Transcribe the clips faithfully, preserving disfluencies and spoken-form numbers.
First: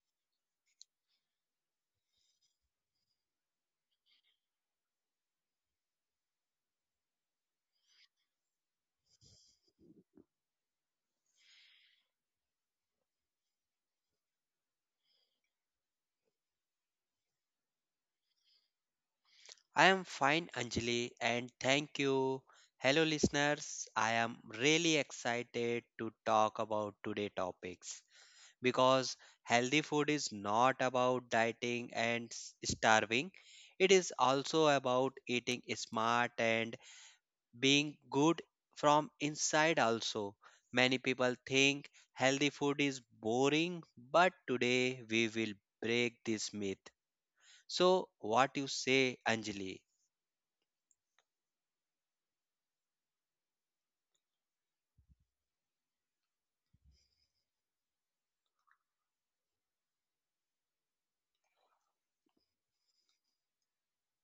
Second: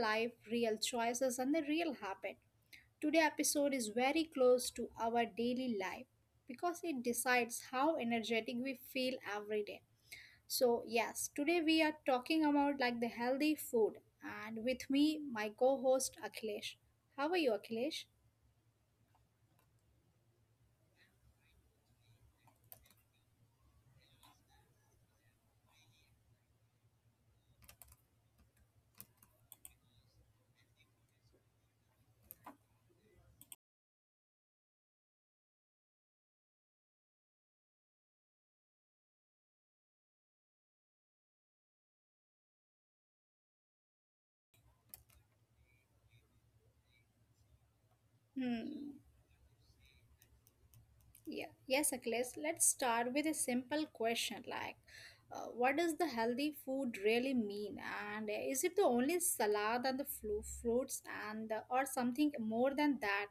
life, real choices, and the real habit. Today episode is very close to our daily life because it decides how energetic we feel every day. So yes, today we are talking about like the healthy food, and with me my co-host Akhilesh. How are you, Akhilesh? I am fine, Anjali, and thank you. Hello, listeners. I am really excited to talk about today topics because healthy food is not about dieting and s- starving. It is also about eating smart and being good from inside also. Many people think healthy food is boring, but today we will break this myth. So, what you say, Hmm. Anjali? Yeah, yes, Akhilesh. Let's start with a simple question like, uh, what does the healthy food really mean? And uh, is it the only salad and the flu- fruits and the, or something more than that?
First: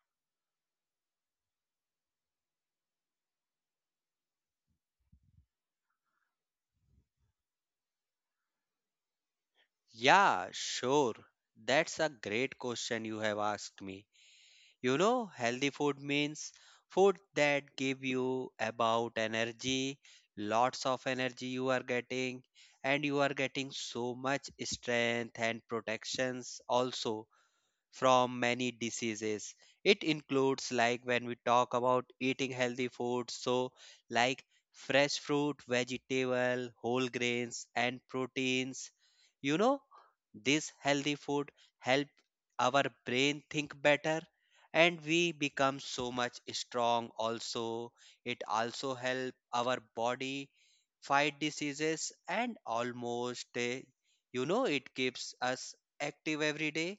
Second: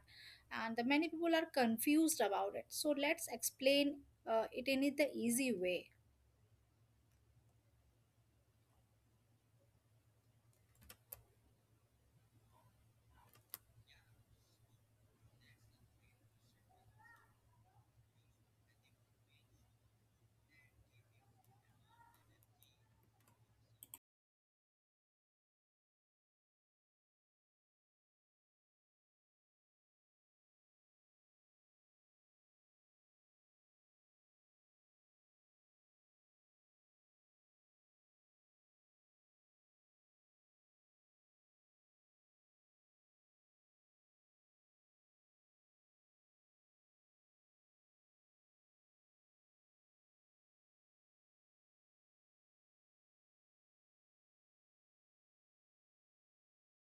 And the many people are confused about it. So let's explain uh, it in the easy way. Yeah, sure. That's a great question you have asked me. You know, healthy food means food that give you about energy, lots of energy you are getting, and you are getting so much strength and protections also from many diseases. It includes like when we talk about eating healthy foods, so like fresh fruit, vegetable, whole grains and proteins. You know, this healthy food help our brain think better and we become so much strong also. It also help our body fight diseases and almost eh, you know, it keeps us active every day.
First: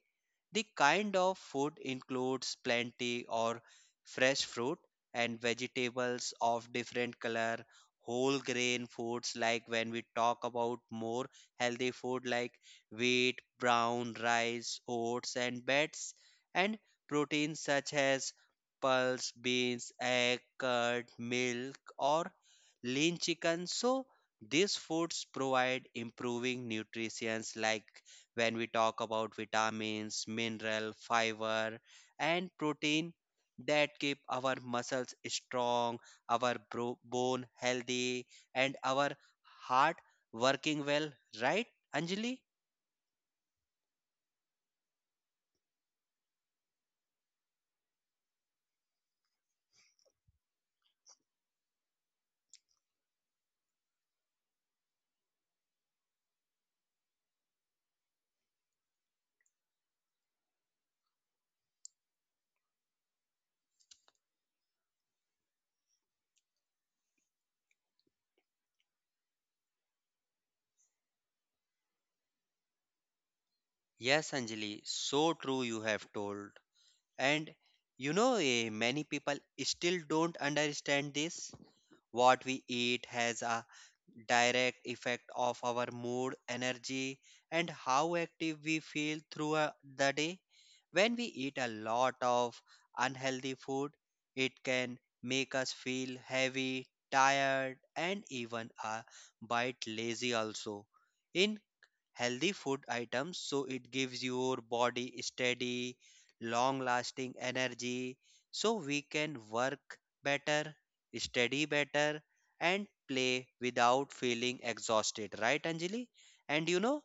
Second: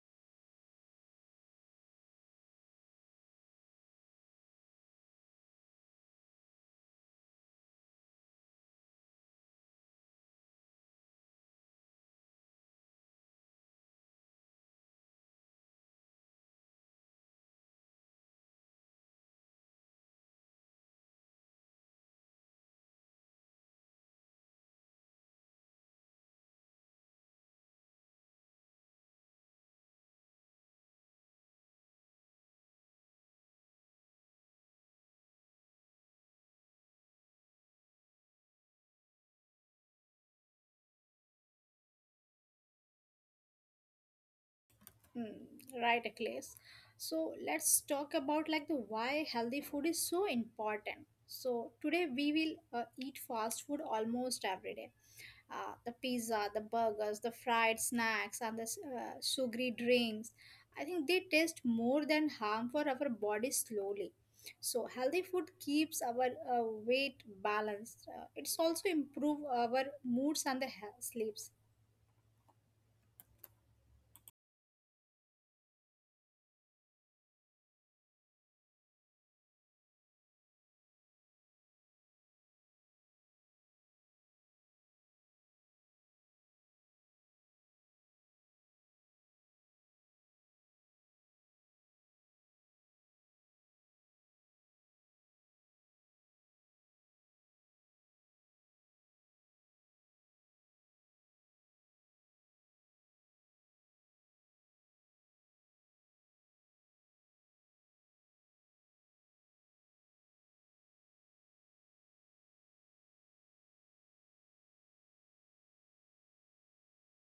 The kind of food includes plenty or fresh fruit and vegetables of different color, whole grain foods like when we talk about more healthy food like wheat, brown rice, oats and beds, and proteins such as pulse, beans, egg, curd, milk or lean chicken. So these foods provide improving nutrition like when we talk about vitamins, mineral, fiber, and protein that keep our muscles strong, our bro- bone healthy, and our heart working well, right, Anjali? Hmm, right, Akhilesh. So let's talk about like the why healthy food is so important. So today we will uh, eat fast food almost every day, uh, the pizza, the burgers, the fried snacks, and the s- uh, sugary drinks. I think they taste more than harm for our body slowly. So healthy food keeps our uh, weight balanced. Uh, it's also improve our moods and the he- sleeps. Yes, Anjali, so true you have told. And you know, eh, many people still don't understand this. What we eat has a direct effect of our mood, energy, and how active we feel throughout the day. When we eat a lot of unhealthy food, it can make us feel heavy, tired, and even a bit lazy also. In healthy food items, so it gives your body steady long lasting energy so we can work better, study better, and play without feeling exhausted, right, Anjali? And you know,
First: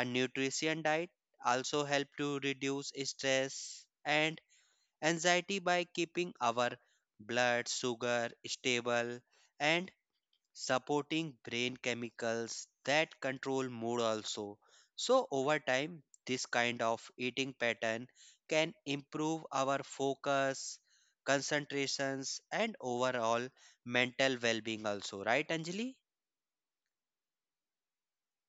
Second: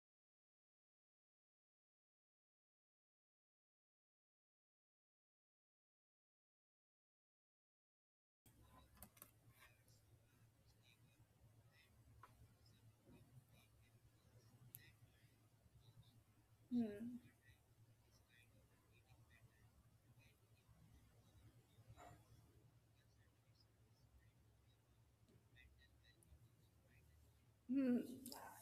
a nutrition diet also help to reduce stress and anxiety by keeping our blood sugar stable and supporting brain chemicals that control mood also. So, over time, this kind of Hmm. eating pattern can improve our focus, concentrations, and overall mental well being, also, right, Anjali? Hmm.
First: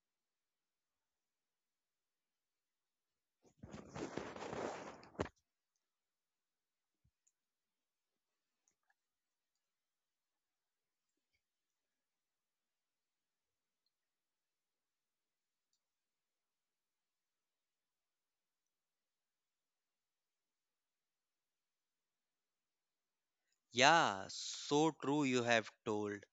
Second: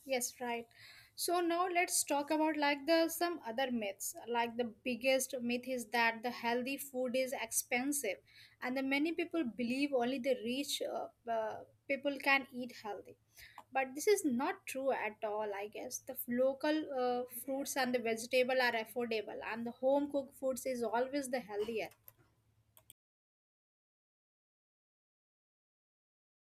Yes, right. So now let's talk about like the some other myths. Like the biggest myth is that the healthy food is expensive, and the many people believe only the rich uh, uh, people can eat healthy. But this is not true at all. I guess the f- local uh, fruits and the vegetable are affordable, and the home cooked foods is always the healthier. Yeah, so true you have told.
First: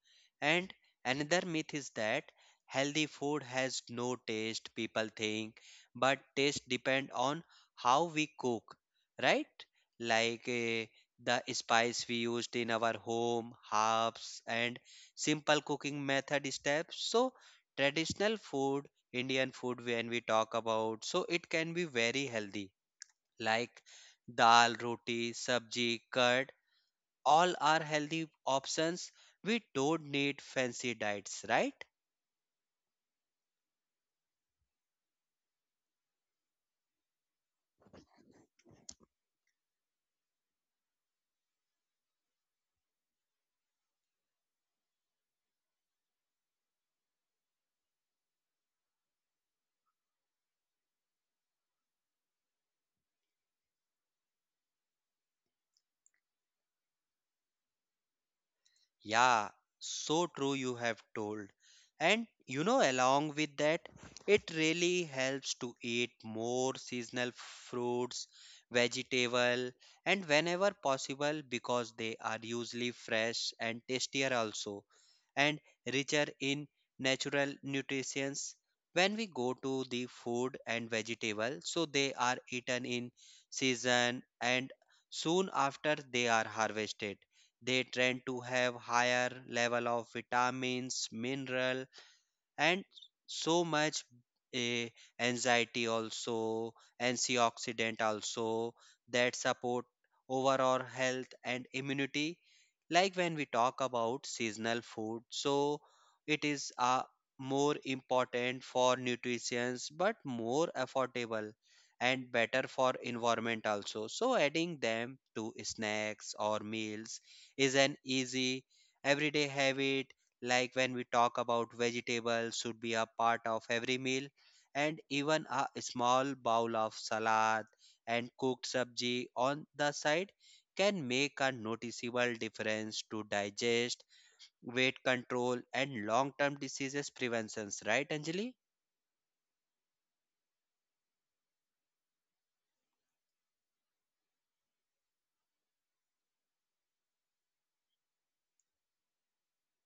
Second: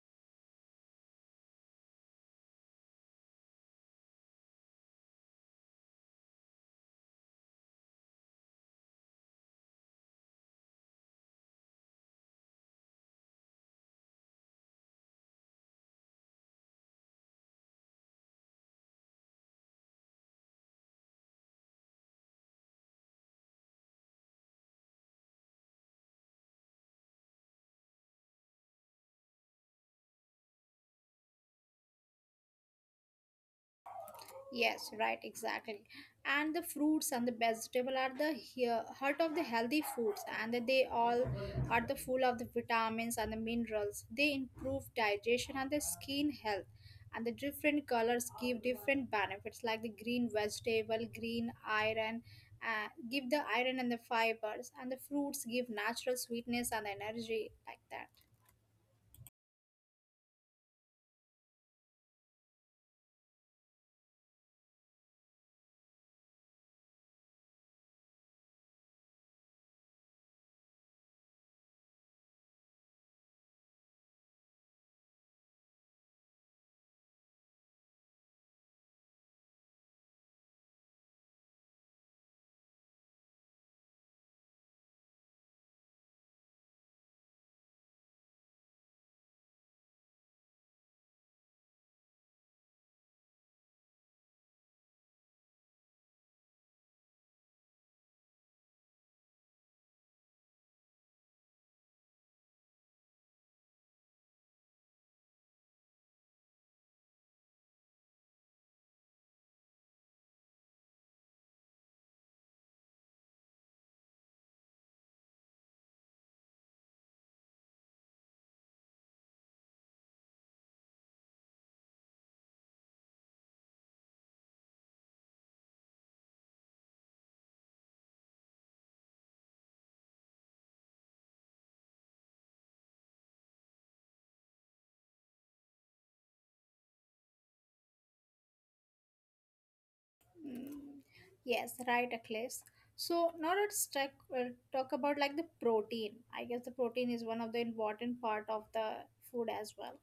And another myth is that healthy food has no taste, people think, but taste depend on how we cook, right? Like eh, the spice we used in our home, herbs and simple cooking method steps. So traditional food, Indian food when we talk about, so it can be very healthy. Like dal, roti, sabji, curd all our healthy options. We don't need fancy diets, right? Yes, right, exactly. And the fruits and the vegetable are the here heart of the healthy foods, and they all are the full of the vitamins and the minerals. They improve digestion and the skin health. And the different colors give different benefits, like the green vegetable, green iron, uh, give the iron and the fibers, and the fruits give natural sweetness and energy, like that. Yeah, so true you have told. And you know, along with that, it really helps to eat more seasonal fruits, vegetable, and whenever possible because they are usually fresh and tastier also, and richer in natural nutrients. When we go to the food and vegetable, so they are eaten in season and soon after they are harvested, they tend to have higher level of vitamins, mineral, and so much a anxiety also, antioxidant also, that support overall health and immunity. Like when we talk about seasonal food, so it is uh, more important for nutrition but more affordable and better for environment also. So adding them to snacks or meals is an easy everyday habit. Like when we talk about vegetables should be a part of every meal, and even a small bowl of salad and cooked sabji on the side can make a noticeable difference to digest, weight control and long-term diseases preventions, right, Anjali? Mm, yes, right, Akhilesh. So now let's talk, uh, talk about like the protein. I guess the protein is one of the important part of the food as well.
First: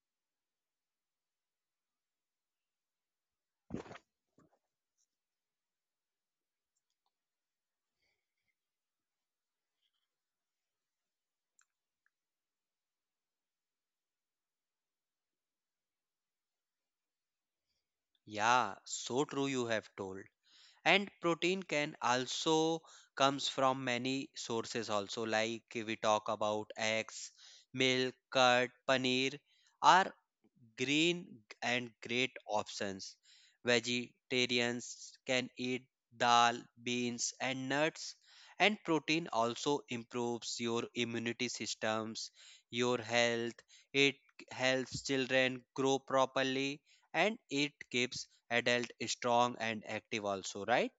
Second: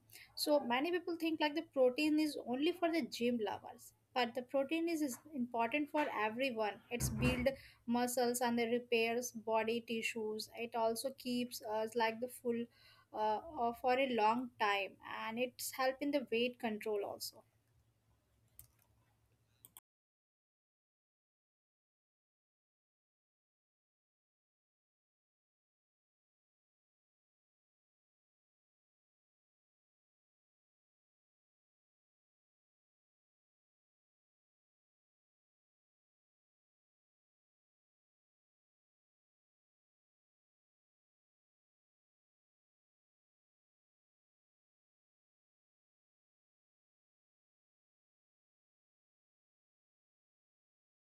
So many people think like the protein is only for the gym lovers, but the protein is, is important for everyone. It's build muscles and it repairs body tissues. It also keeps us like the full uh, uh, for a long time and it's help in the weight control also. Yeah, so true you have told. And protein can also comes from many sources also, like we talk about eggs, milk, curd, paneer are green and great options. Vegetarians can eat dal, beans, and nuts, and protein also improves your immunity systems, your health. It helps children grow properly, and it keeps adult strong and active also, right?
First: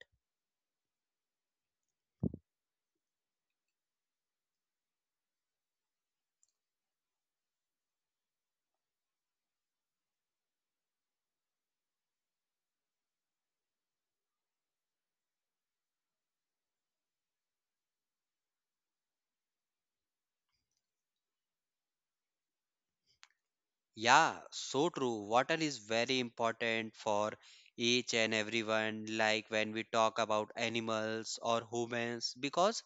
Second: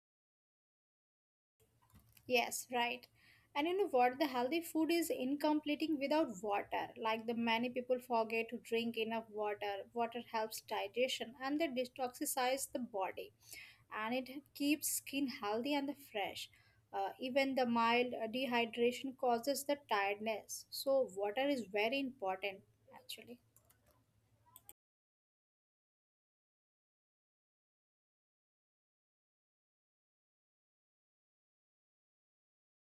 Yes, right. And you know what? The healthy food is incompleting without water. Like the many people forget to drink enough water. Water helps digestion and they detoxifies the body and it keeps skin healthy and fresh. Uh, even the mild uh, dehydration causes the tiredness. So water is very important actually. Yeah, so true. Water is very important for each and everyone, like when we talk about animals or humans, because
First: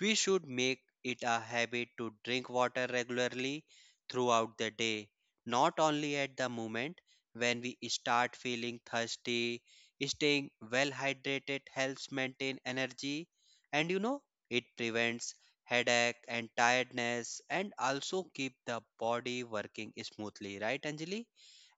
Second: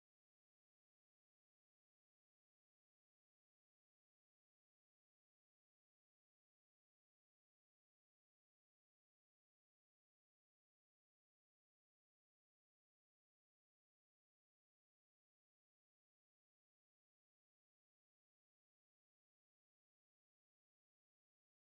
we should make it a habit to drink water regularly throughout the day, not only at the moment when we start feeling thirsty. Staying well hydrated helps maintain energy, and you know, it prevents headache and tiredness and also keep the body working smoothly, right, Anjali?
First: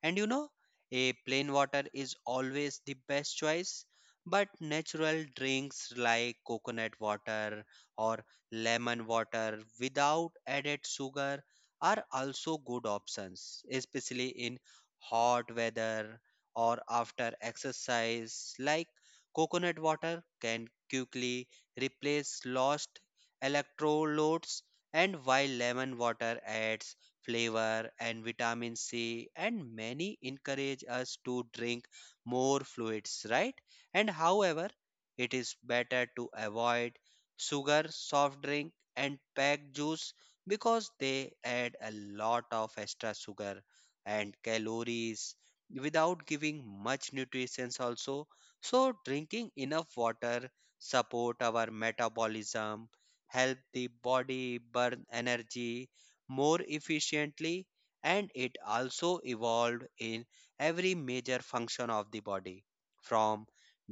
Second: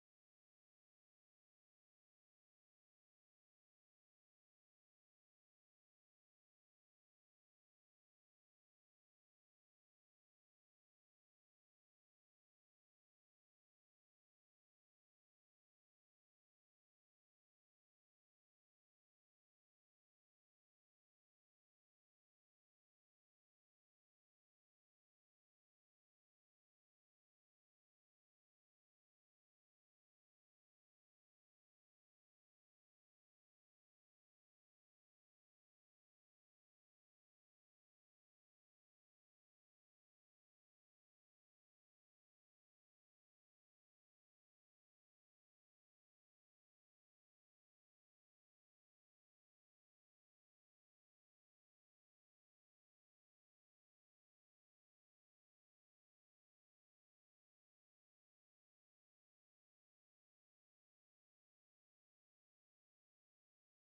And you know, a plain water is always the best choice, but natural drinks like coconut water or lemon water without added sugar are also good options, especially in hot weather or after exercise. Like coconut water can quickly replace lost electrolytes, and while lemon water adds flavor, and vitamin C, and many encourage us to drink more fluids, right? And however, it is better to avoid sugar, soft drink, and packed juice because they add a lot of extra sugar and calories without giving much nutrition also. So drinking enough water support our metabolism, help the body burn energy more efficiently, and it also evolved in every major function of the body, from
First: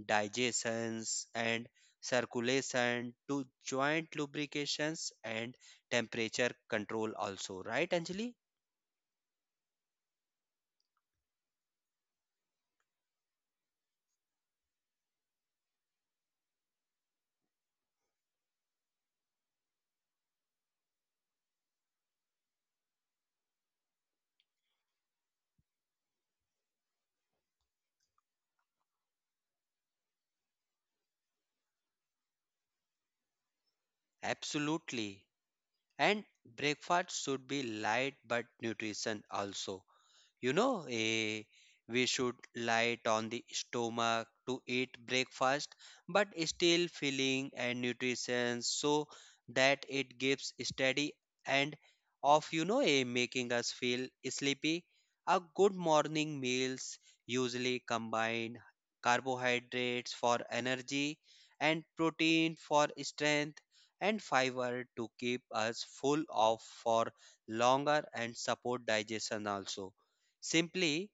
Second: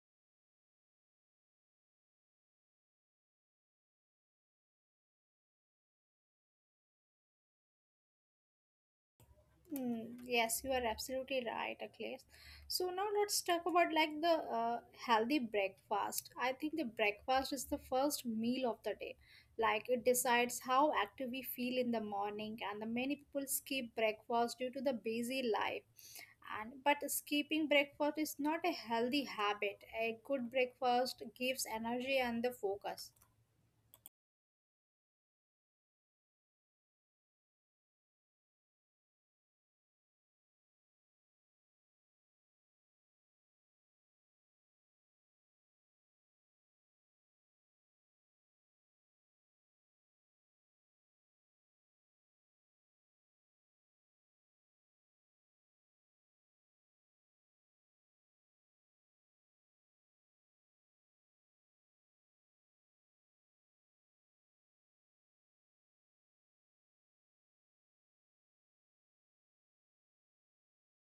digestions and circulation to joint lubrications and temperature control also, right, Anjali? Hmm, yes, you are absolutely right, Akhilesh. So now let's talk about like the uh, healthy breakfast. I think the breakfast is the first meal of the day. Like it decides how active we feel in the morning, and the many people skip breakfast due to the busy life. And but skipping breakfast is not a healthy habit. A good breakfast gives energy and the focus. Absolutely. And breakfast should be light but nutrition also. You know, eh, we should light on the stomach to eat breakfast, but still filling and nutrition so that it gives steady and of you know eh, making us feel sleepy. A good morning meals usually combine carbohydrates for energy and protein for strength and fiber to keep us full of for longer and support digestion also. Simply,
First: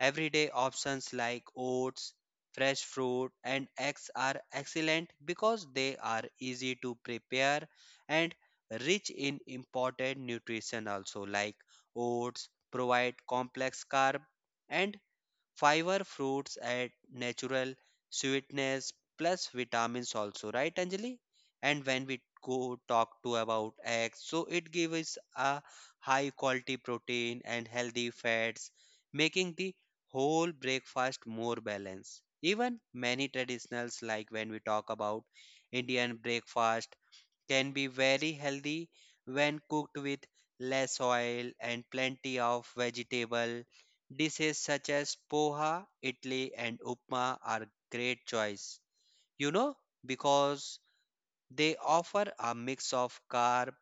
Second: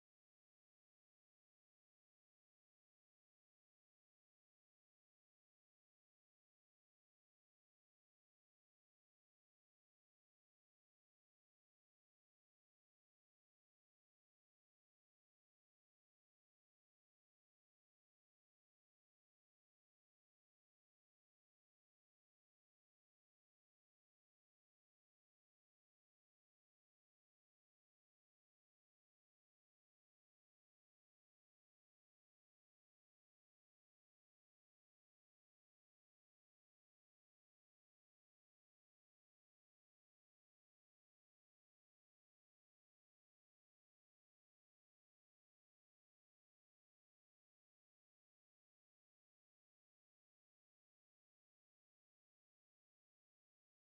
everyday options like oats, fresh fruit, and eggs are excellent because they are easy to prepare and rich in important nutrition also. Like oats provide complex carb and fiber, fruits add natural sweetness plus vitamins also, right, Anjali? And when we go talk to about eggs, so it gives us a high quality protein and healthy fats, making the whole breakfast more balanced. Even many traditionals like when we talk about Indian breakfast can be very healthy when cooked with less oil and plenty of vegetable. Dishes such as poha, idli and upma are great choice. You know, because they offer a mix of carb,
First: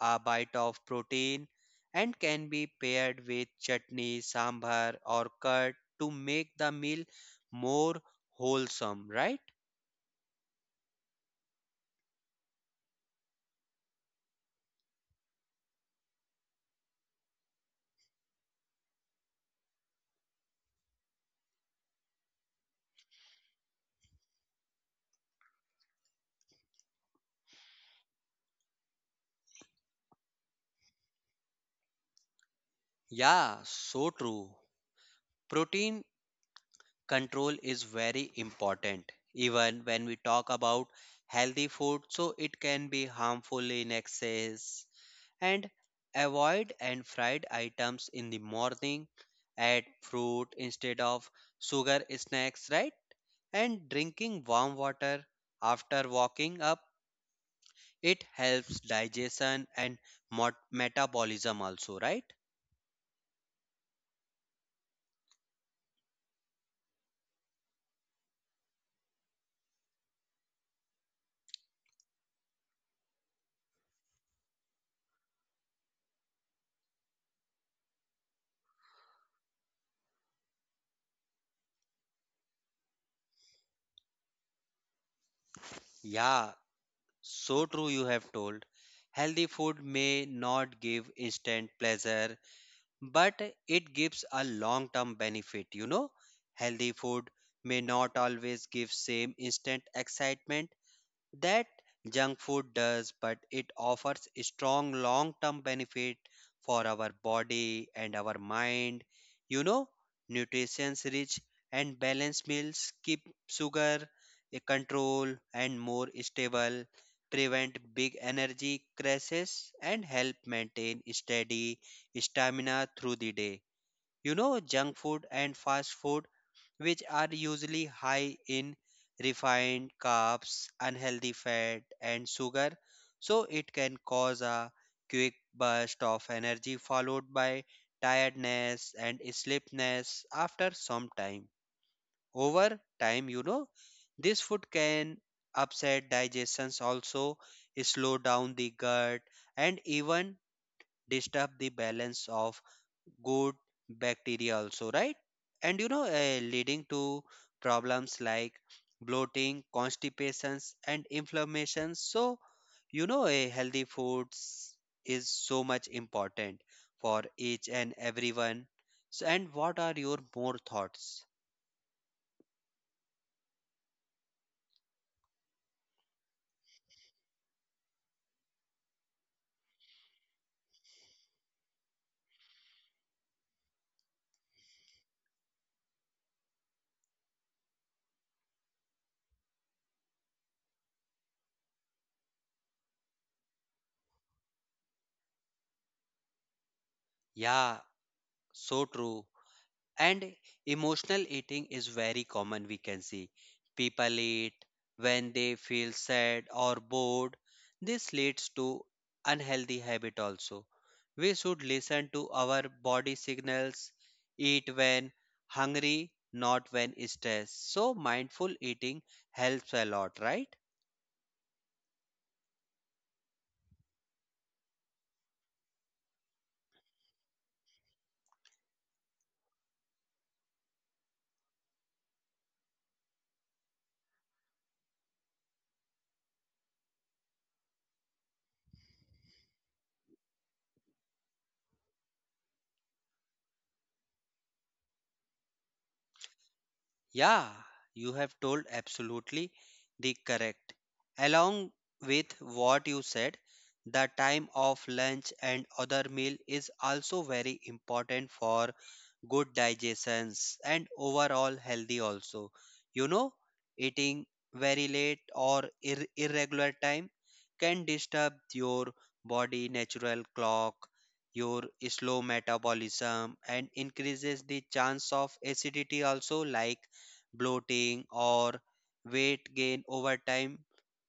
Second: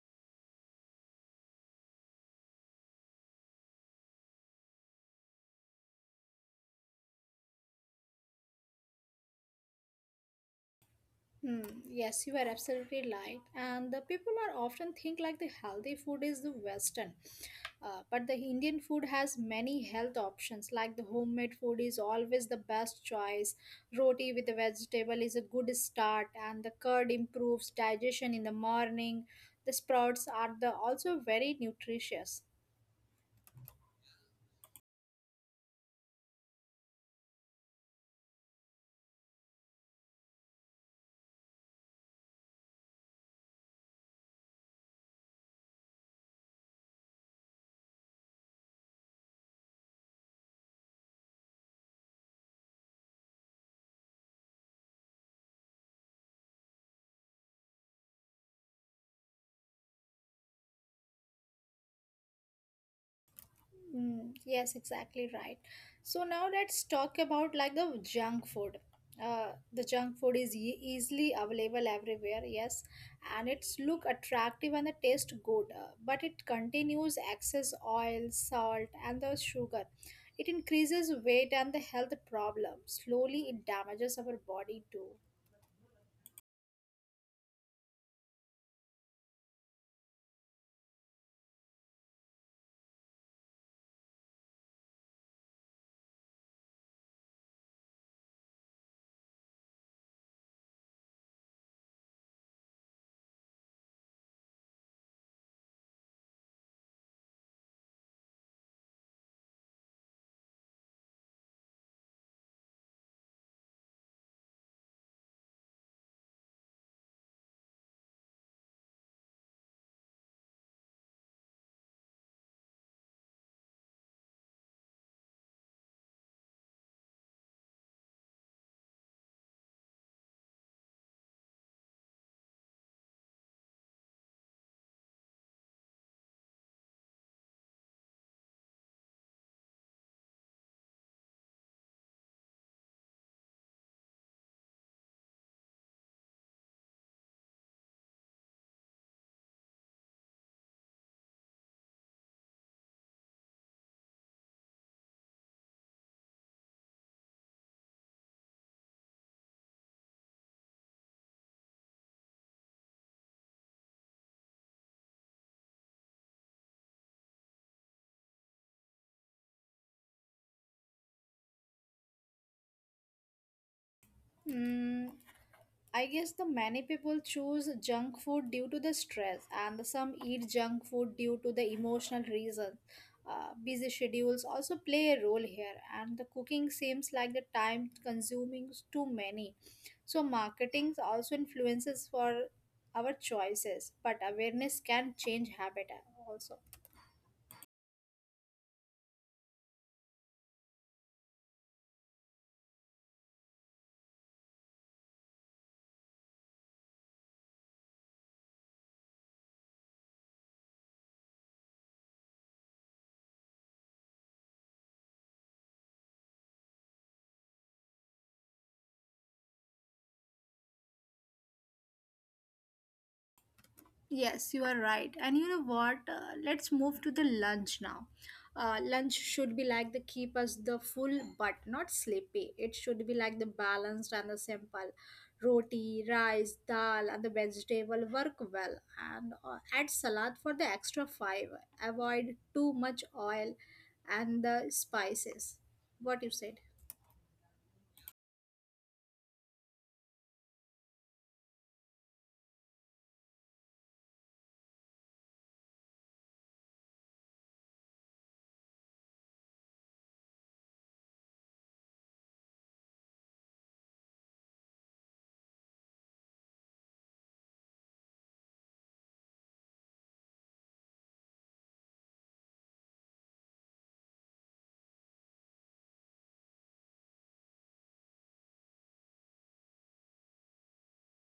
a bite of protein and can be paired with chutney, sambar or curd to make the meal more wholesome, right? Hmm, yes, you are absolutely right. And the people are often think like the healthy food is the Western, uh, but the Indian food has many health options. Like the homemade food is always the best choice. Roti with the vegetable is a good start, and the curd improves digestion in the morning. The sprouts are the also very nutritious. Yeah, so true. Protein control is very important even when we talk about healthy food, so it can be harmful in excess. And avoid and fried items in the morning, add fruit instead of sugar snacks, right? And drinking warm water after walking up, it helps digestion and mot- metabolism also, right? Mm, yes, exactly right. So now let's talk about like the junk food. Uh, the junk food is e- easily available everywhere, yes, and it's look attractive and the taste good, uh, but it continues excess oil, salt, and the sugar. It increases weight and the health problem. Slowly, it damages our body too. Yeah, so true, you have told. Healthy food may not give instant pleasure, but it gives a long term benefit. You know, healthy food may not always give same instant excitement that junk food does, but it offers a strong long term benefit for our body and our mind. You know, nutrition's rich and balanced meals keep sugar a control and more stable, prevent big energy crashes, and help maintain steady stamina through the day. You know, junk food and fast food which are usually high in refined carbs, unhealthy fat, and sugar. So, it can cause a quick burst of energy followed by tiredness and sleepiness after some time. Over time, you know, this food can upset digestions also, slow down the gut and even disturb the balance of good bacteria also, right? And you know, uh, leading to problems like bloating, constipations and inflammation. So you know, a healthy foods is so much important for each and everyone. So, and what are your more thoughts? Mm, I guess the many people choose junk food due to the stress, and some eat junk food due to the emotional reason. Uh, busy schedules also play a role here, and the cooking seems like the time consuming is too many. So, marketing also influences for our choices, but awareness can change habit also. Yeah, so true. And emotional eating is very common, we can see. People eat when they feel sad or bored. This leads to unhealthy habit also. We should listen to our body signals, eat when hungry, not when stressed. So mindful eating helps a lot, right? Yes, you are right. And you know what? Uh, let's move to the lunch now. Uh, lunch should be like the keep us the full but not sleepy. It should be like the balanced and the simple. Roti, rice, dal, and the vegetable work well. And uh, add salad for the extra fiber. Avoid too much oil and the spices. What you say? Yeah, you have told absolutely the correct. Along with what you said, the time of lunch and other meal is also very important for good digestions and overall healthy also. You know, eating very late or ir- irregular time can disturb your body natural clock, your slow metabolism and increases the chance of acidity also like bloating, or weight gain over time.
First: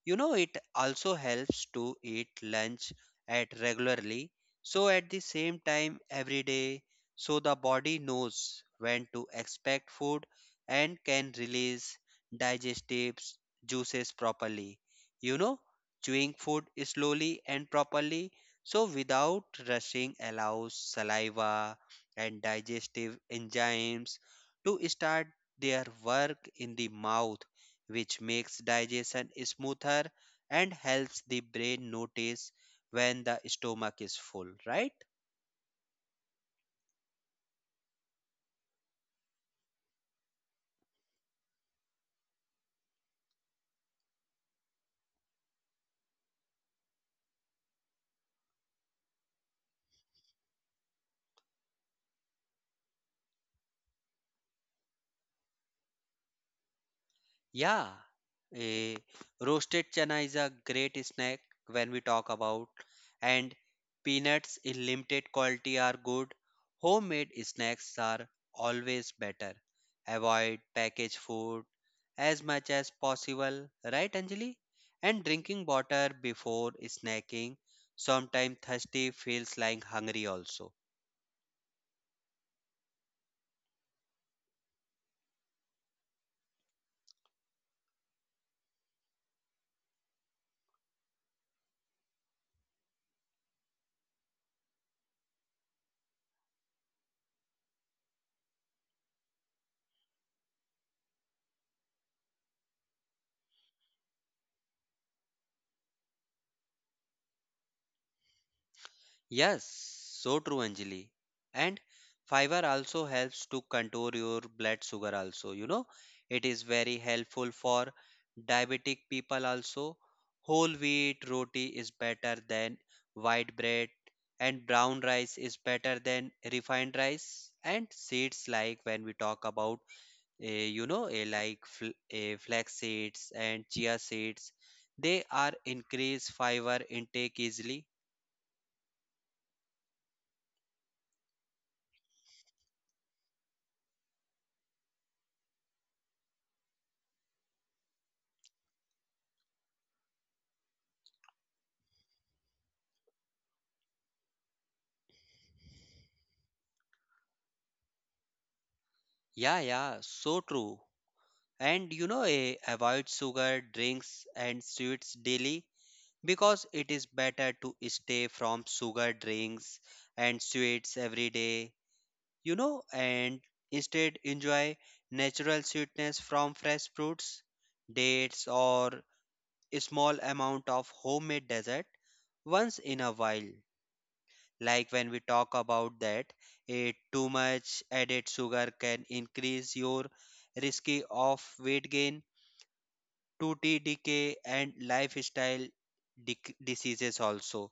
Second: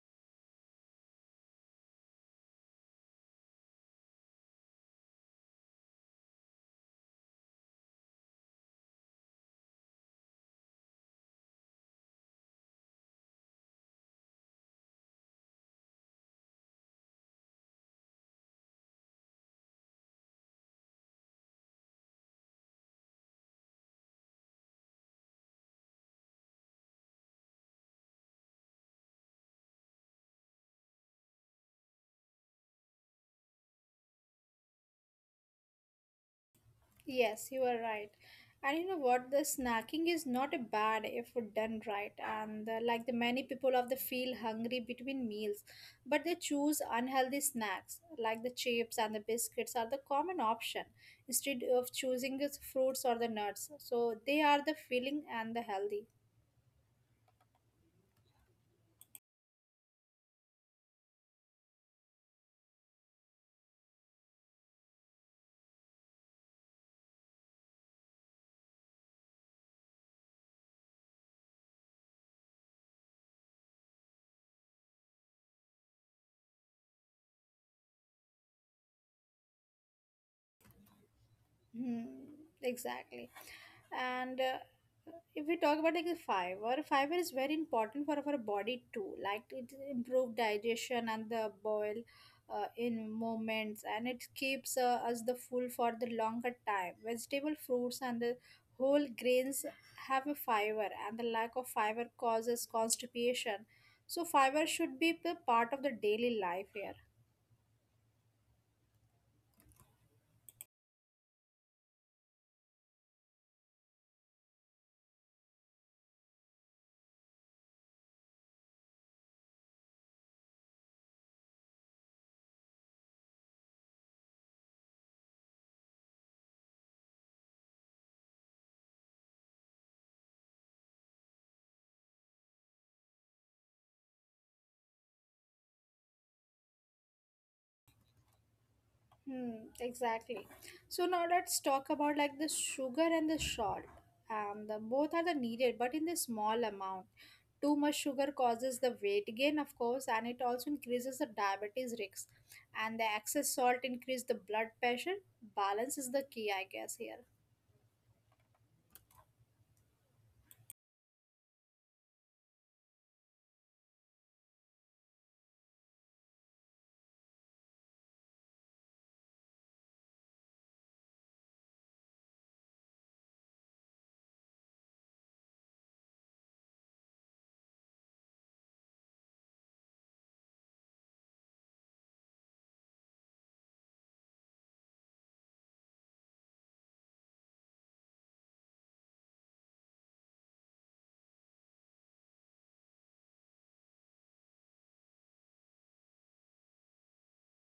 You know, it also helps to eat lunch at regularly, so at the same time every day, so the body knows when to expect food and can release digestives juices properly. You know, chewing food slowly and properly, so without rushing allows saliva and digestive enzymes to start their work in the mouth, which makes digestion smoother and helps the brain notice when the stomach is full, right? Yes, you are right. And you know what? The snacking is not a bad if done right. And uh, like the many people of the feel hungry between meals, but they choose unhealthy snacks like the chips and the biscuits are the common option instead of choosing the fruits or the nuts. So they are the filling and the healthy. Yeah, eh, roasted chana is a great snack when we talk about, and peanuts in limited quality are good. Homemade snacks are always better. Avoid packaged food as much as possible, right, Anjali? And drinking water before snacking. Sometimes thirsty feels like hungry also. Hmm, exactly. And uh, if we talk about like the fiber, fiber is very important for our body too. Like it improves digestion and the bowel uh, in movements, and it keeps uh, us the full for the longer time. Vegetable, fruits, and the whole grains have a fiber, and the lack of fiber causes constipation. So fiber should be the part of the daily life here. Yes, so true, Anjali. And fiber also helps to control your blood sugar also, you know. It is very helpful for diabetic people also. Whole wheat roti is better than white bread, and brown rice is better than refined rice, and seeds, like when we talk about eh, you know eh, like fl- eh, flax seeds and chia seeds, they are increase fiber intake easily. Hmm, exactly. So now let's talk about like the sugar and the salt. Um, the both are the needed, but in the small amount. Too much sugar causes the weight gain, of course, and it also increases the diabetes risk. And the excess salt increase the blood pressure. Balance is the key, I guess here. Yeah, yeah, so true. And you know, eh, avoid sugar, drinks, and sweets daily, because it is better to stay from sugar drinks and sweets every day, you know, and instead enjoy natural sweetness from fresh fruits, dates, or a small amount of homemade dessert once in a while. Like when we talk about that, eh, too much added sugar can increase your risky of weight gain, two t decay, and lifestyle dec- diseases also.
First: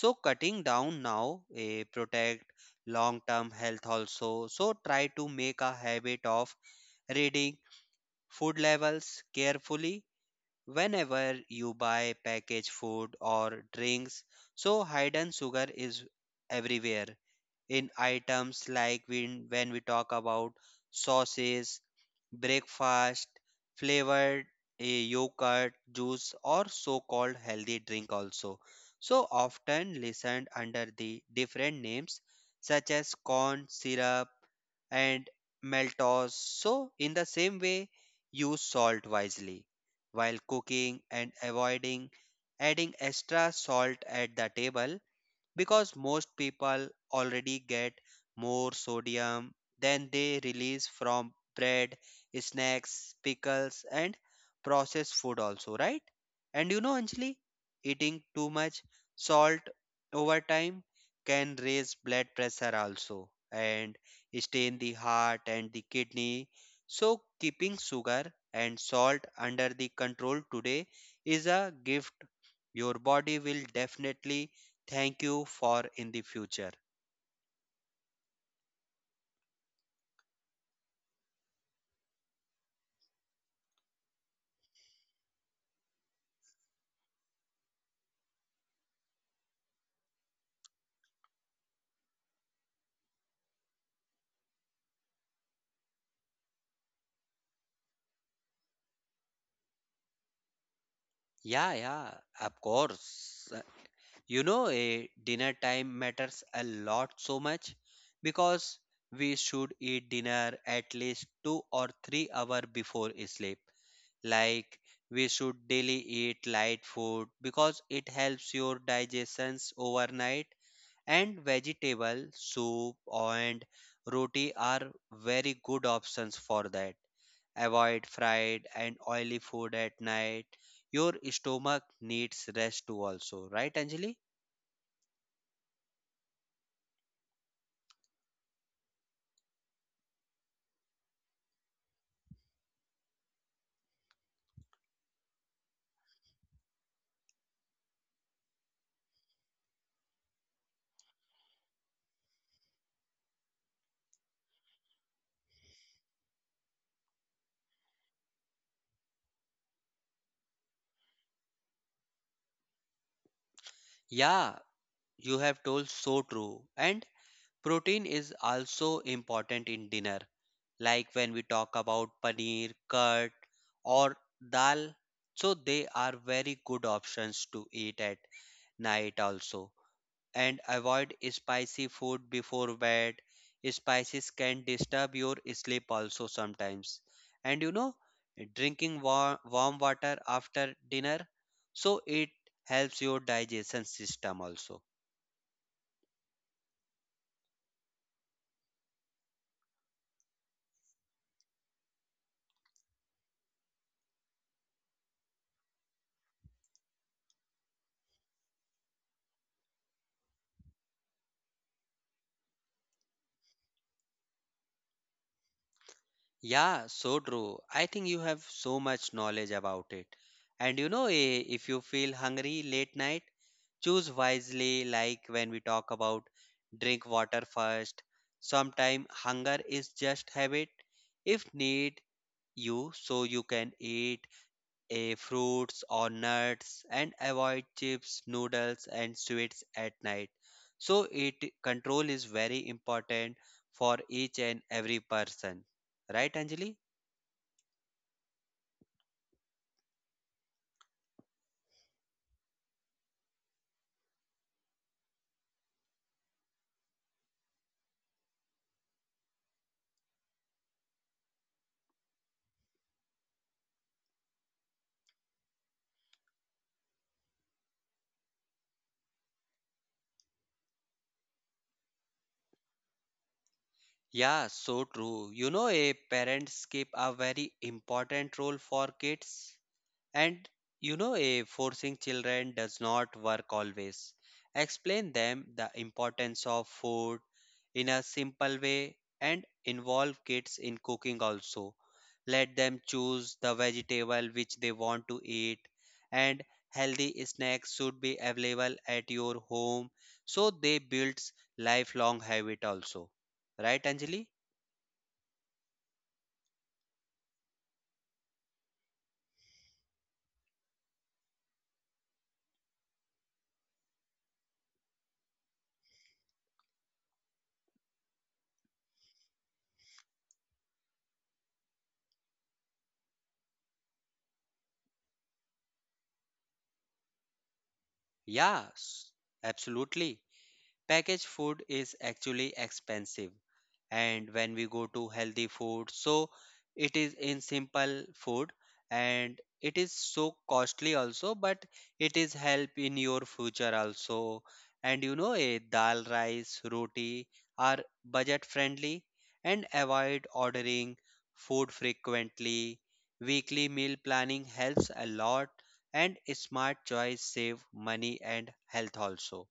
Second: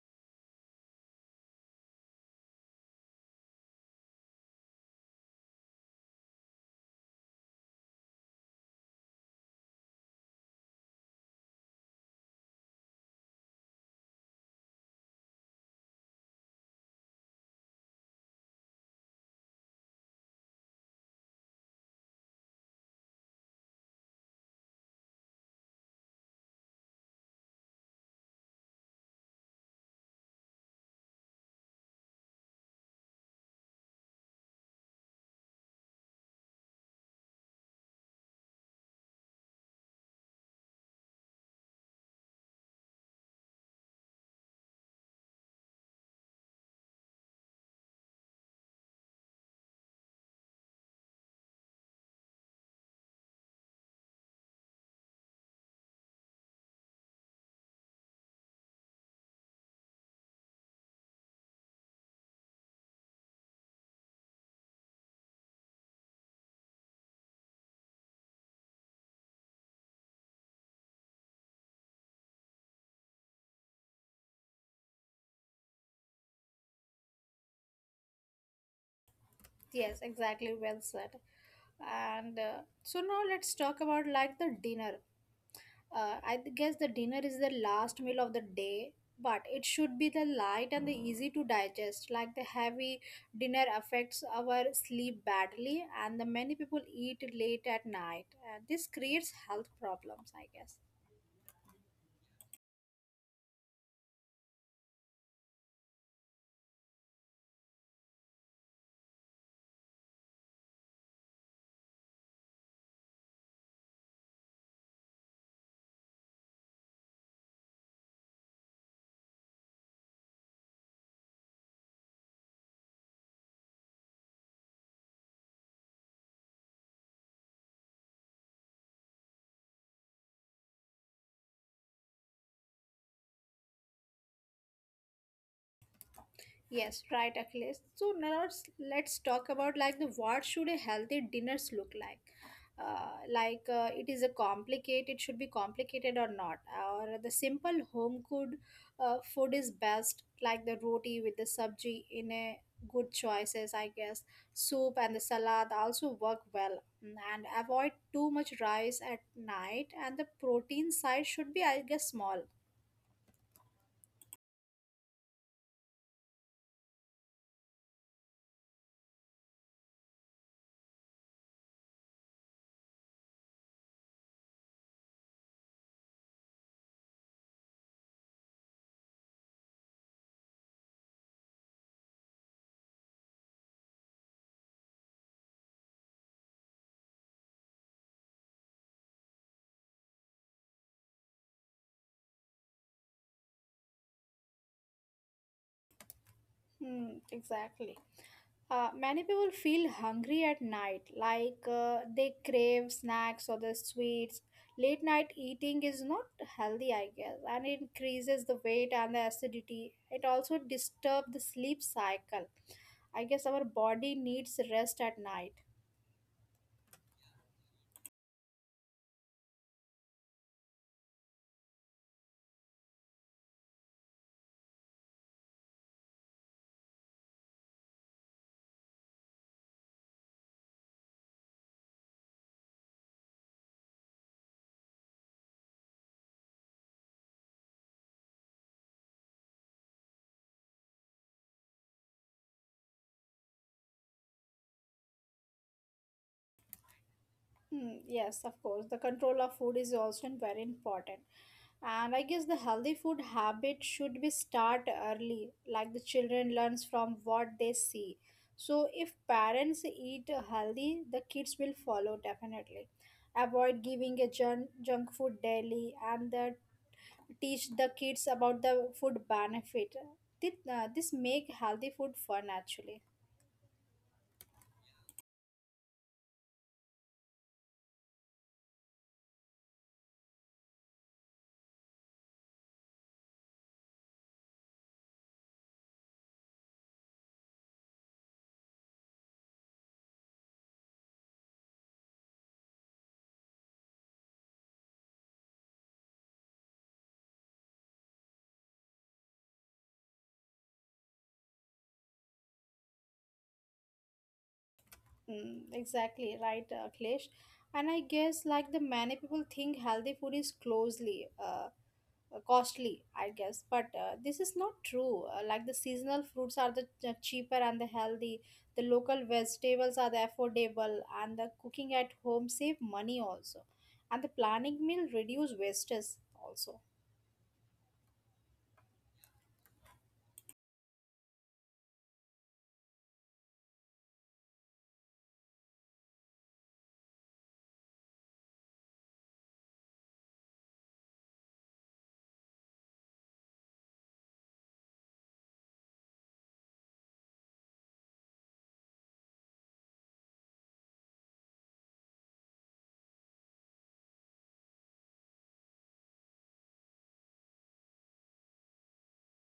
So cutting down now eh, protect long term health also. So try to make a habit of reading food labels carefully whenever you buy packaged food or drinks, so hidden sugar is everywhere in items, like when, when we talk about sauces, breakfast, flavored uh, yogurt, juice, or so called healthy drink also. So often listened under the different names such as corn syrup and maltose. So, in the same way, use salt wisely while cooking and avoiding adding extra salt at the table, because most people already get more sodium than they release from bread, snacks, pickles, and processed food, also, right? And you know, Anjali, eating too much salt over time can raise blood pressure also and stain the heart and the kidney. So, keeping sugar and salt under the control today is a gift your body will definitely thank you for in the future. Yes, exactly. Well said. And uh, so now let's talk about like the dinner. Uh, I th- guess the dinner is the last meal of the day, but it should be the light and the easy to digest. Like the heavy dinner affects our sleep badly, and the many people eat late at night. And this creates health problems, I guess. Yeah, yeah, of course. Uh, you know, a dinner time matters a lot, so much, because we should eat dinner at least two or three hour before sleep. Like, we should daily eat light food because it helps your digestions overnight, and vegetable soup and roti are very good options for that. Avoid fried and oily food at night. Your stomach needs rest too also, right, Anjali? Yes, right, Akhilesh. So now let's, let's talk about like the what should a healthy dinners look like. Uh, like uh, it is a complicated, should be complicated or not, or the simple home cooked uh, food is best, like the roti with the sabji in a good choices, I guess. Soup and the salad also work well. Mm, and avoid too much rice at night. And the protein side should be, I guess, small. Yeah, you have told so true. And protein is also important in dinner, like when we talk about paneer, curd, or dal. So they are very good options to eat at night also. And avoid spicy food before bed. Spices can disturb your sleep also sometimes. And you know, drinking warm, warm water after dinner, so it helps your digestion system also. Hmm, exactly. Uh, many people feel hungry at night, like uh, they crave snacks or the sweets. Late night eating is not healthy, I guess, and it increases the weight and the acidity. It also disturbs the sleep cycle. I guess our body needs rest at night. Yeah, so true. I think you have so much knowledge about it. And you know, eh, if you feel hungry late night, choose wisely, like when we talk about drink water first. Sometimes hunger is just habit. If need you, so you can eat eh, fruits or nuts and avoid chips, noodles, and sweets at night. So, it control is very important for each and every person. Right, Anjali? Hmm, yes, of course. The control of food is also very important. And I guess the healthy food habit should be start early. Like the children learns from what they see, so if parents eat healthy the kids will follow definitely. Avoid giving a junk, junk food daily and the, teach the kids about the food benefit. This uh, this make healthy food fun actually. Yeah, so true. You know, a parents keep a very important role for kids, and you know, a forcing children does not work always. Explain them the importance of food in a simple way and involve kids in cooking also. Let them choose the vegetable which they want to eat, and healthy snacks should be available at your home so they builds lifelong habit also. Right, Anjali? Mm, exactly right, uh, Akhilesh. And I guess like the many people think healthy food is closely uh, uh, costly, I guess. But uh, this is not true. Uh, like the seasonal fruits are the ch- cheaper and the healthy. The local vegetables are the affordable, and the cooking at home save money also, and the planning meal reduce wastage also. Yes, absolutely, packaged food is actually expensive, and when we go to healthy food, so it is in simple food and it is so costly also, but it is help in your future also. And you know, a dal rice roti are budget friendly, and avoid ordering food frequently. Weekly meal planning helps a lot, and smart choice save money and health also.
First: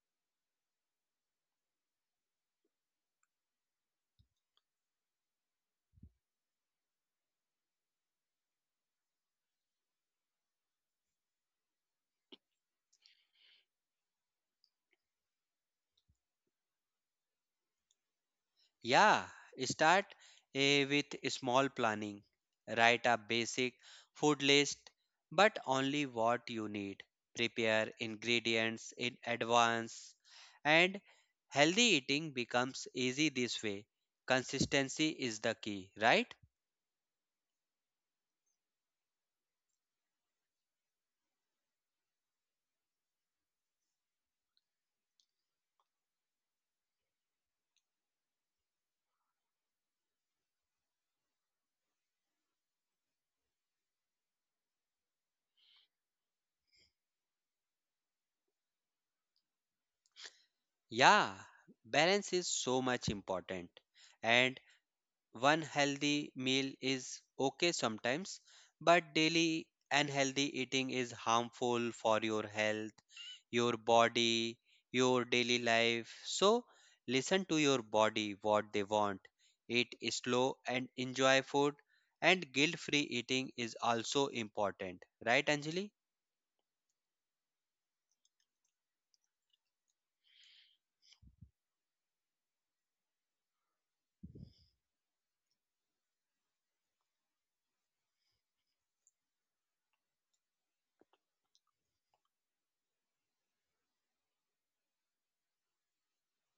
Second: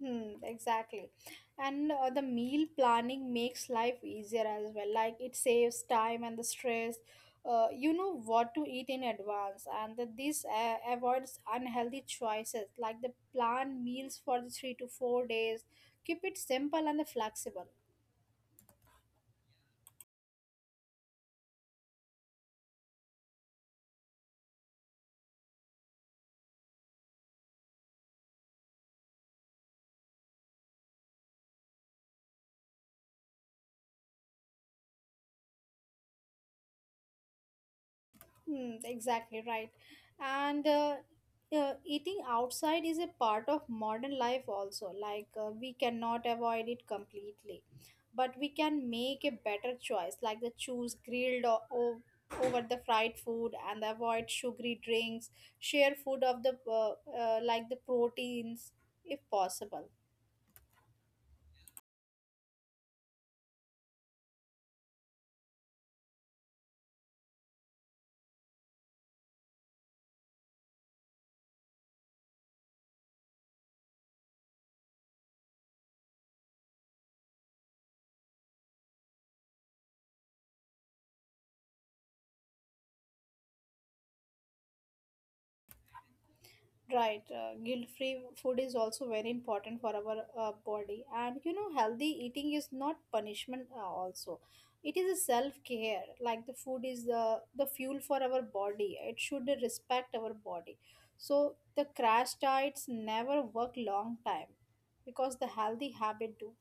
Hmm, exactly. And uh, the meal planning makes life easier as well. Like it saves time and the stress. Uh, you know what to eat in advance, and that this uh, avoids unhealthy choices. Like the plan meals for the three to four days. Keep it simple and flexible. Yeah, start eh, with small planning. Write a basic food list, but only what you need. Prepare ingredients in advance, and healthy eating becomes easy this way. Consistency is the key, right? Hmm, exactly right. And uh, uh, eating outside is a part of modern life also. Like uh, we cannot avoid it completely, but we can make a better choice, like the choose grilled or, o over the fried food and avoid sugary drinks. Share food of the uh, uh, like the proteins if possible. Yeah, balance is so much important. And one healthy meal is okay sometimes, but daily unhealthy eating is harmful for your health, your body, your daily life. So listen to your body what they want. Eat slow and enjoy food, and guilt free eating is also important, right, Anjali? Right, uh, guilt-free food is also very important for our uh, body, and you know, healthy eating is not punishment. Uh, also, it is a self-care. Like the food is the the fuel for our body. It should respect our body. So the crash diets never work long time, because the healthy habit do.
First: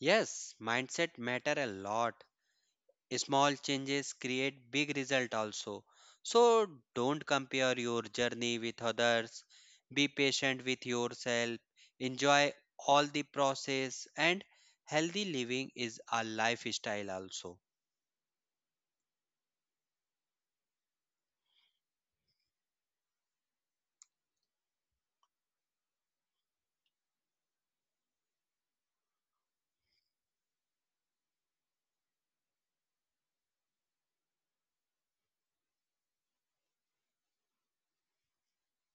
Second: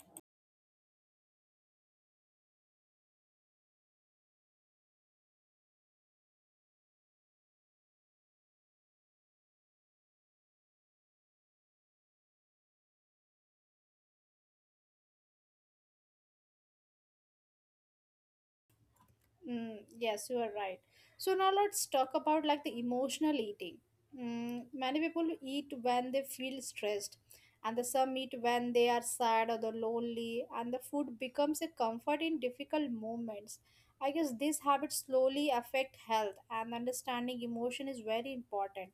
Yes, mindset matter a lot. Small changes create big result also. So don't compare your journey with others. Be patient with yourself. Enjoy all the process, and healthy living is a lifestyle also. Mm, yes, you are right. So now let's talk about like the emotional eating. Mm, many people eat when they feel stressed, and the some eat when they are sad or the lonely, and the food becomes a comfort in difficult moments. I guess these habits slowly affect health, and understanding emotion is very important.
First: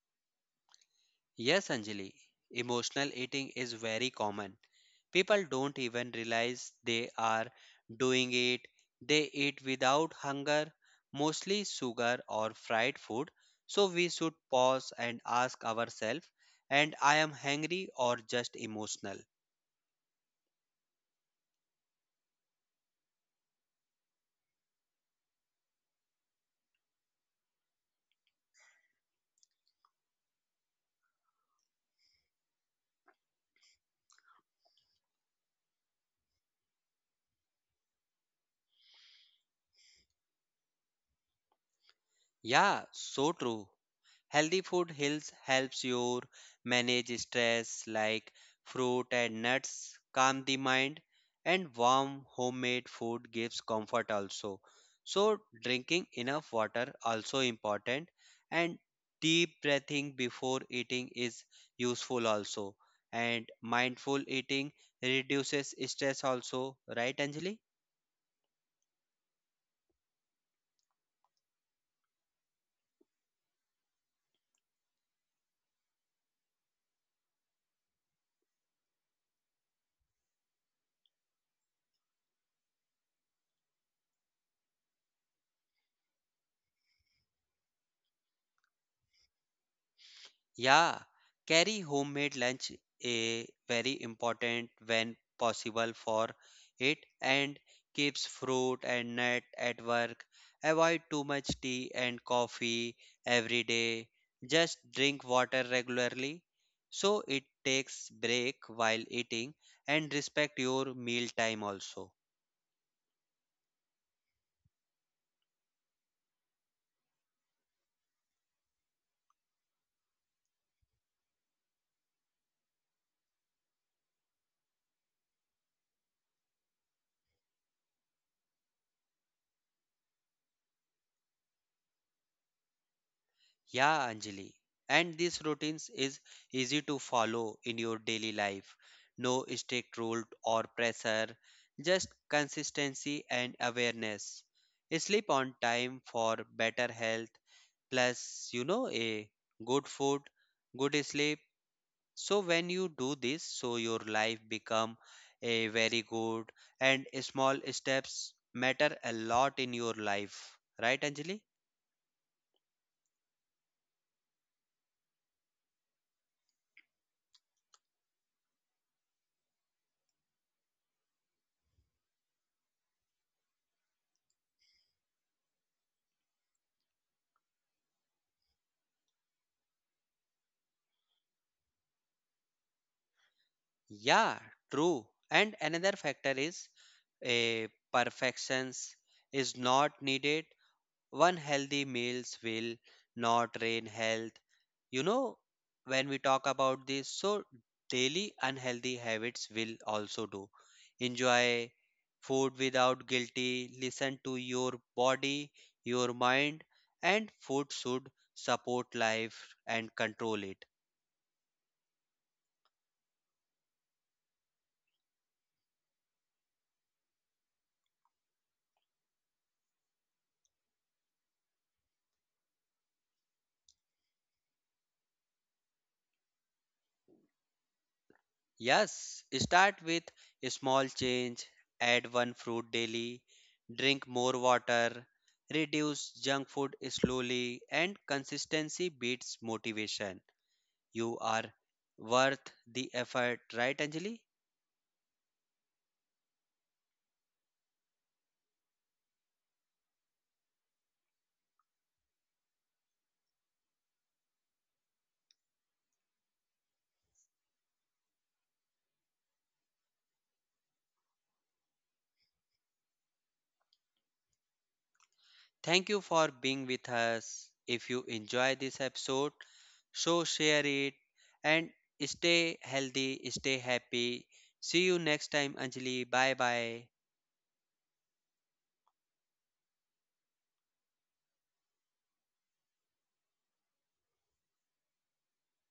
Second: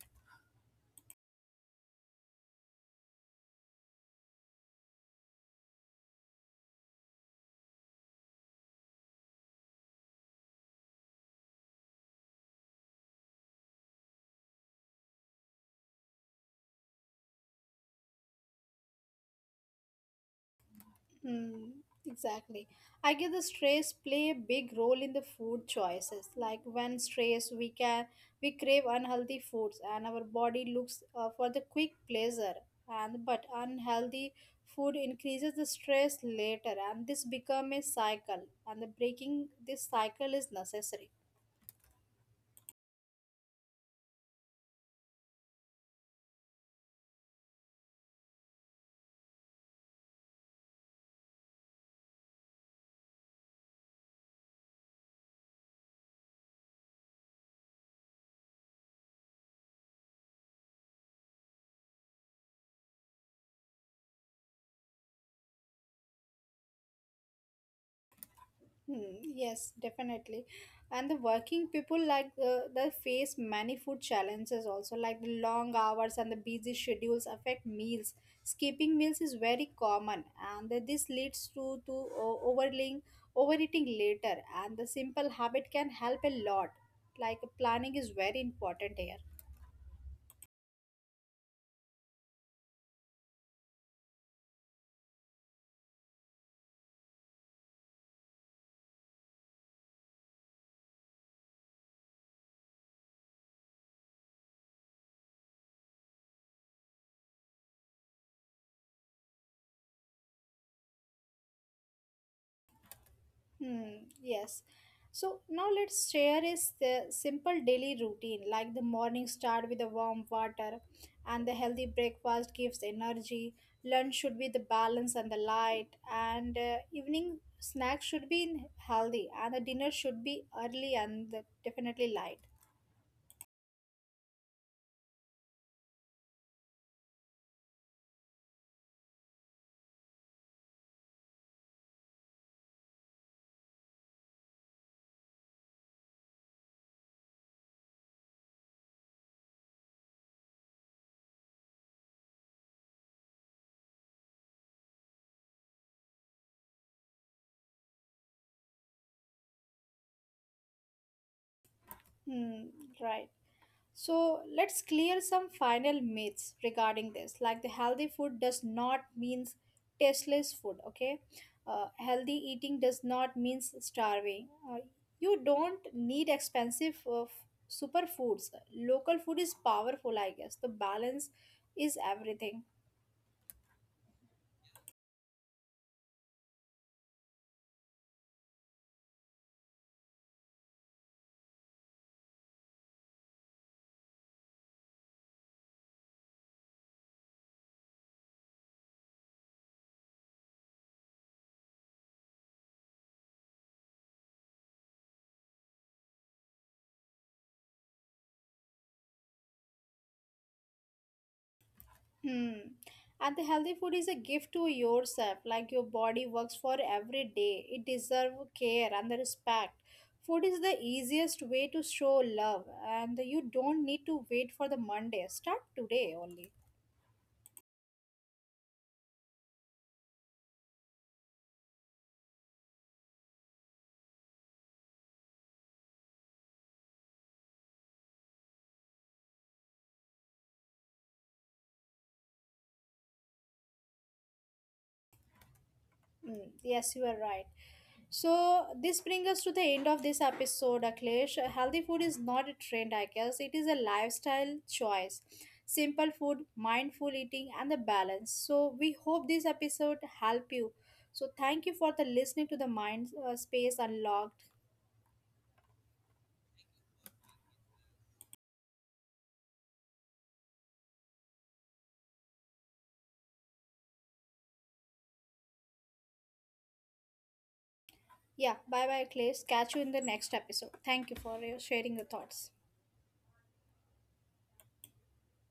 Yes, Anjali, emotional eating is very common. People don't even realize they are doing it. They eat without hunger, mostly sugar or fried food. So we should pause and ask ourselves, and I am hungry or just emotional? Hmm, exactly. I guess the stress play a big role in the food choices. Like when stress, we can we crave unhealthy foods, and our body looks uh, for the quick pleasure. And but unhealthy food increases the stress later, and this become a cycle. And the breaking this cycle is necessary. Yeah, so true. Healthy food heals helps you manage stress, like fruit and nuts calm the mind, and warm homemade food gives comfort also. So drinking enough water also important, and deep breathing before eating is useful also, and mindful eating reduces stress also, right, Anjali? Hmm, yes, definitely. And the working people like uh, they face many food challenges also, like the long hours and the busy schedules affect meals. Skipping meals is very common, and that this leads to to o- overeating, overeating later. And the simple habit can help a lot. Like planning is very important here. Yeah, carry homemade lunch, a very important when possible for it, and keeps fruit and nut at work. Avoid too much tea and coffee every day. Just drink water regularly. So it takes break while eating and respect your meal time also. Hmm, yes. So now let's share is the simple daily routine, like the morning start with the warm water and the healthy breakfast gives energy. Lunch should be the balance and the light, and uh, evening snack should be in- healthy and the dinner should be early and the, definitely light. Yeah, Anjali. And these routines is easy to follow in your daily life. No strict rule or pressure, just consistency and awareness. Sleep on time for better health, plus, you know, a good food, good sleep. So when you do this, so your life become a very good, and small steps matter a lot in your life. Right, Anjali? Hmm, right. So let's clear some final myths regarding this. Like the healthy food does not means tasteless food. Okay, uh, healthy eating does not means starving. Uh, you don't need expensive uh, f- superfoods. Local food is powerful, I guess. The balance is everything. Yeah, true. And another factor is a perfections is not needed. One healthy meals will not drain health. You know, when we talk about this, so daily unhealthy habits will also do. Enjoy food without guilty, listen to your body, your mind, and food should support life and control it. Hmm. And the healthy food is a gift to yourself. Like your body works for every day. It deserves care and the respect. Food is the easiest way to show love, and you don't need to wait for the Monday. Start today only. Yes, start with a small change, add one fruit daily, drink more water, reduce junk food slowly, and consistency beats motivation. You are worth the effort, right, Anjali? Hmm. Yes, you are right. So this brings us to the end of this episode, Akhilesh. Healthy food is not a trend, I guess. It is a lifestyle choice. Simple food, mindful eating, and the balance. So we hope this episode help you. So thank you for the listening to the Mind uh, Space Unlocked. Thank you for being with us. If you enjoy this episode, so share it and stay healthy, stay happy. See you next time, Anjali. Bye bye. Yeah, bye bye, Akhilesh. Catch you in the next episode. Thank you for your- sharing your thoughts.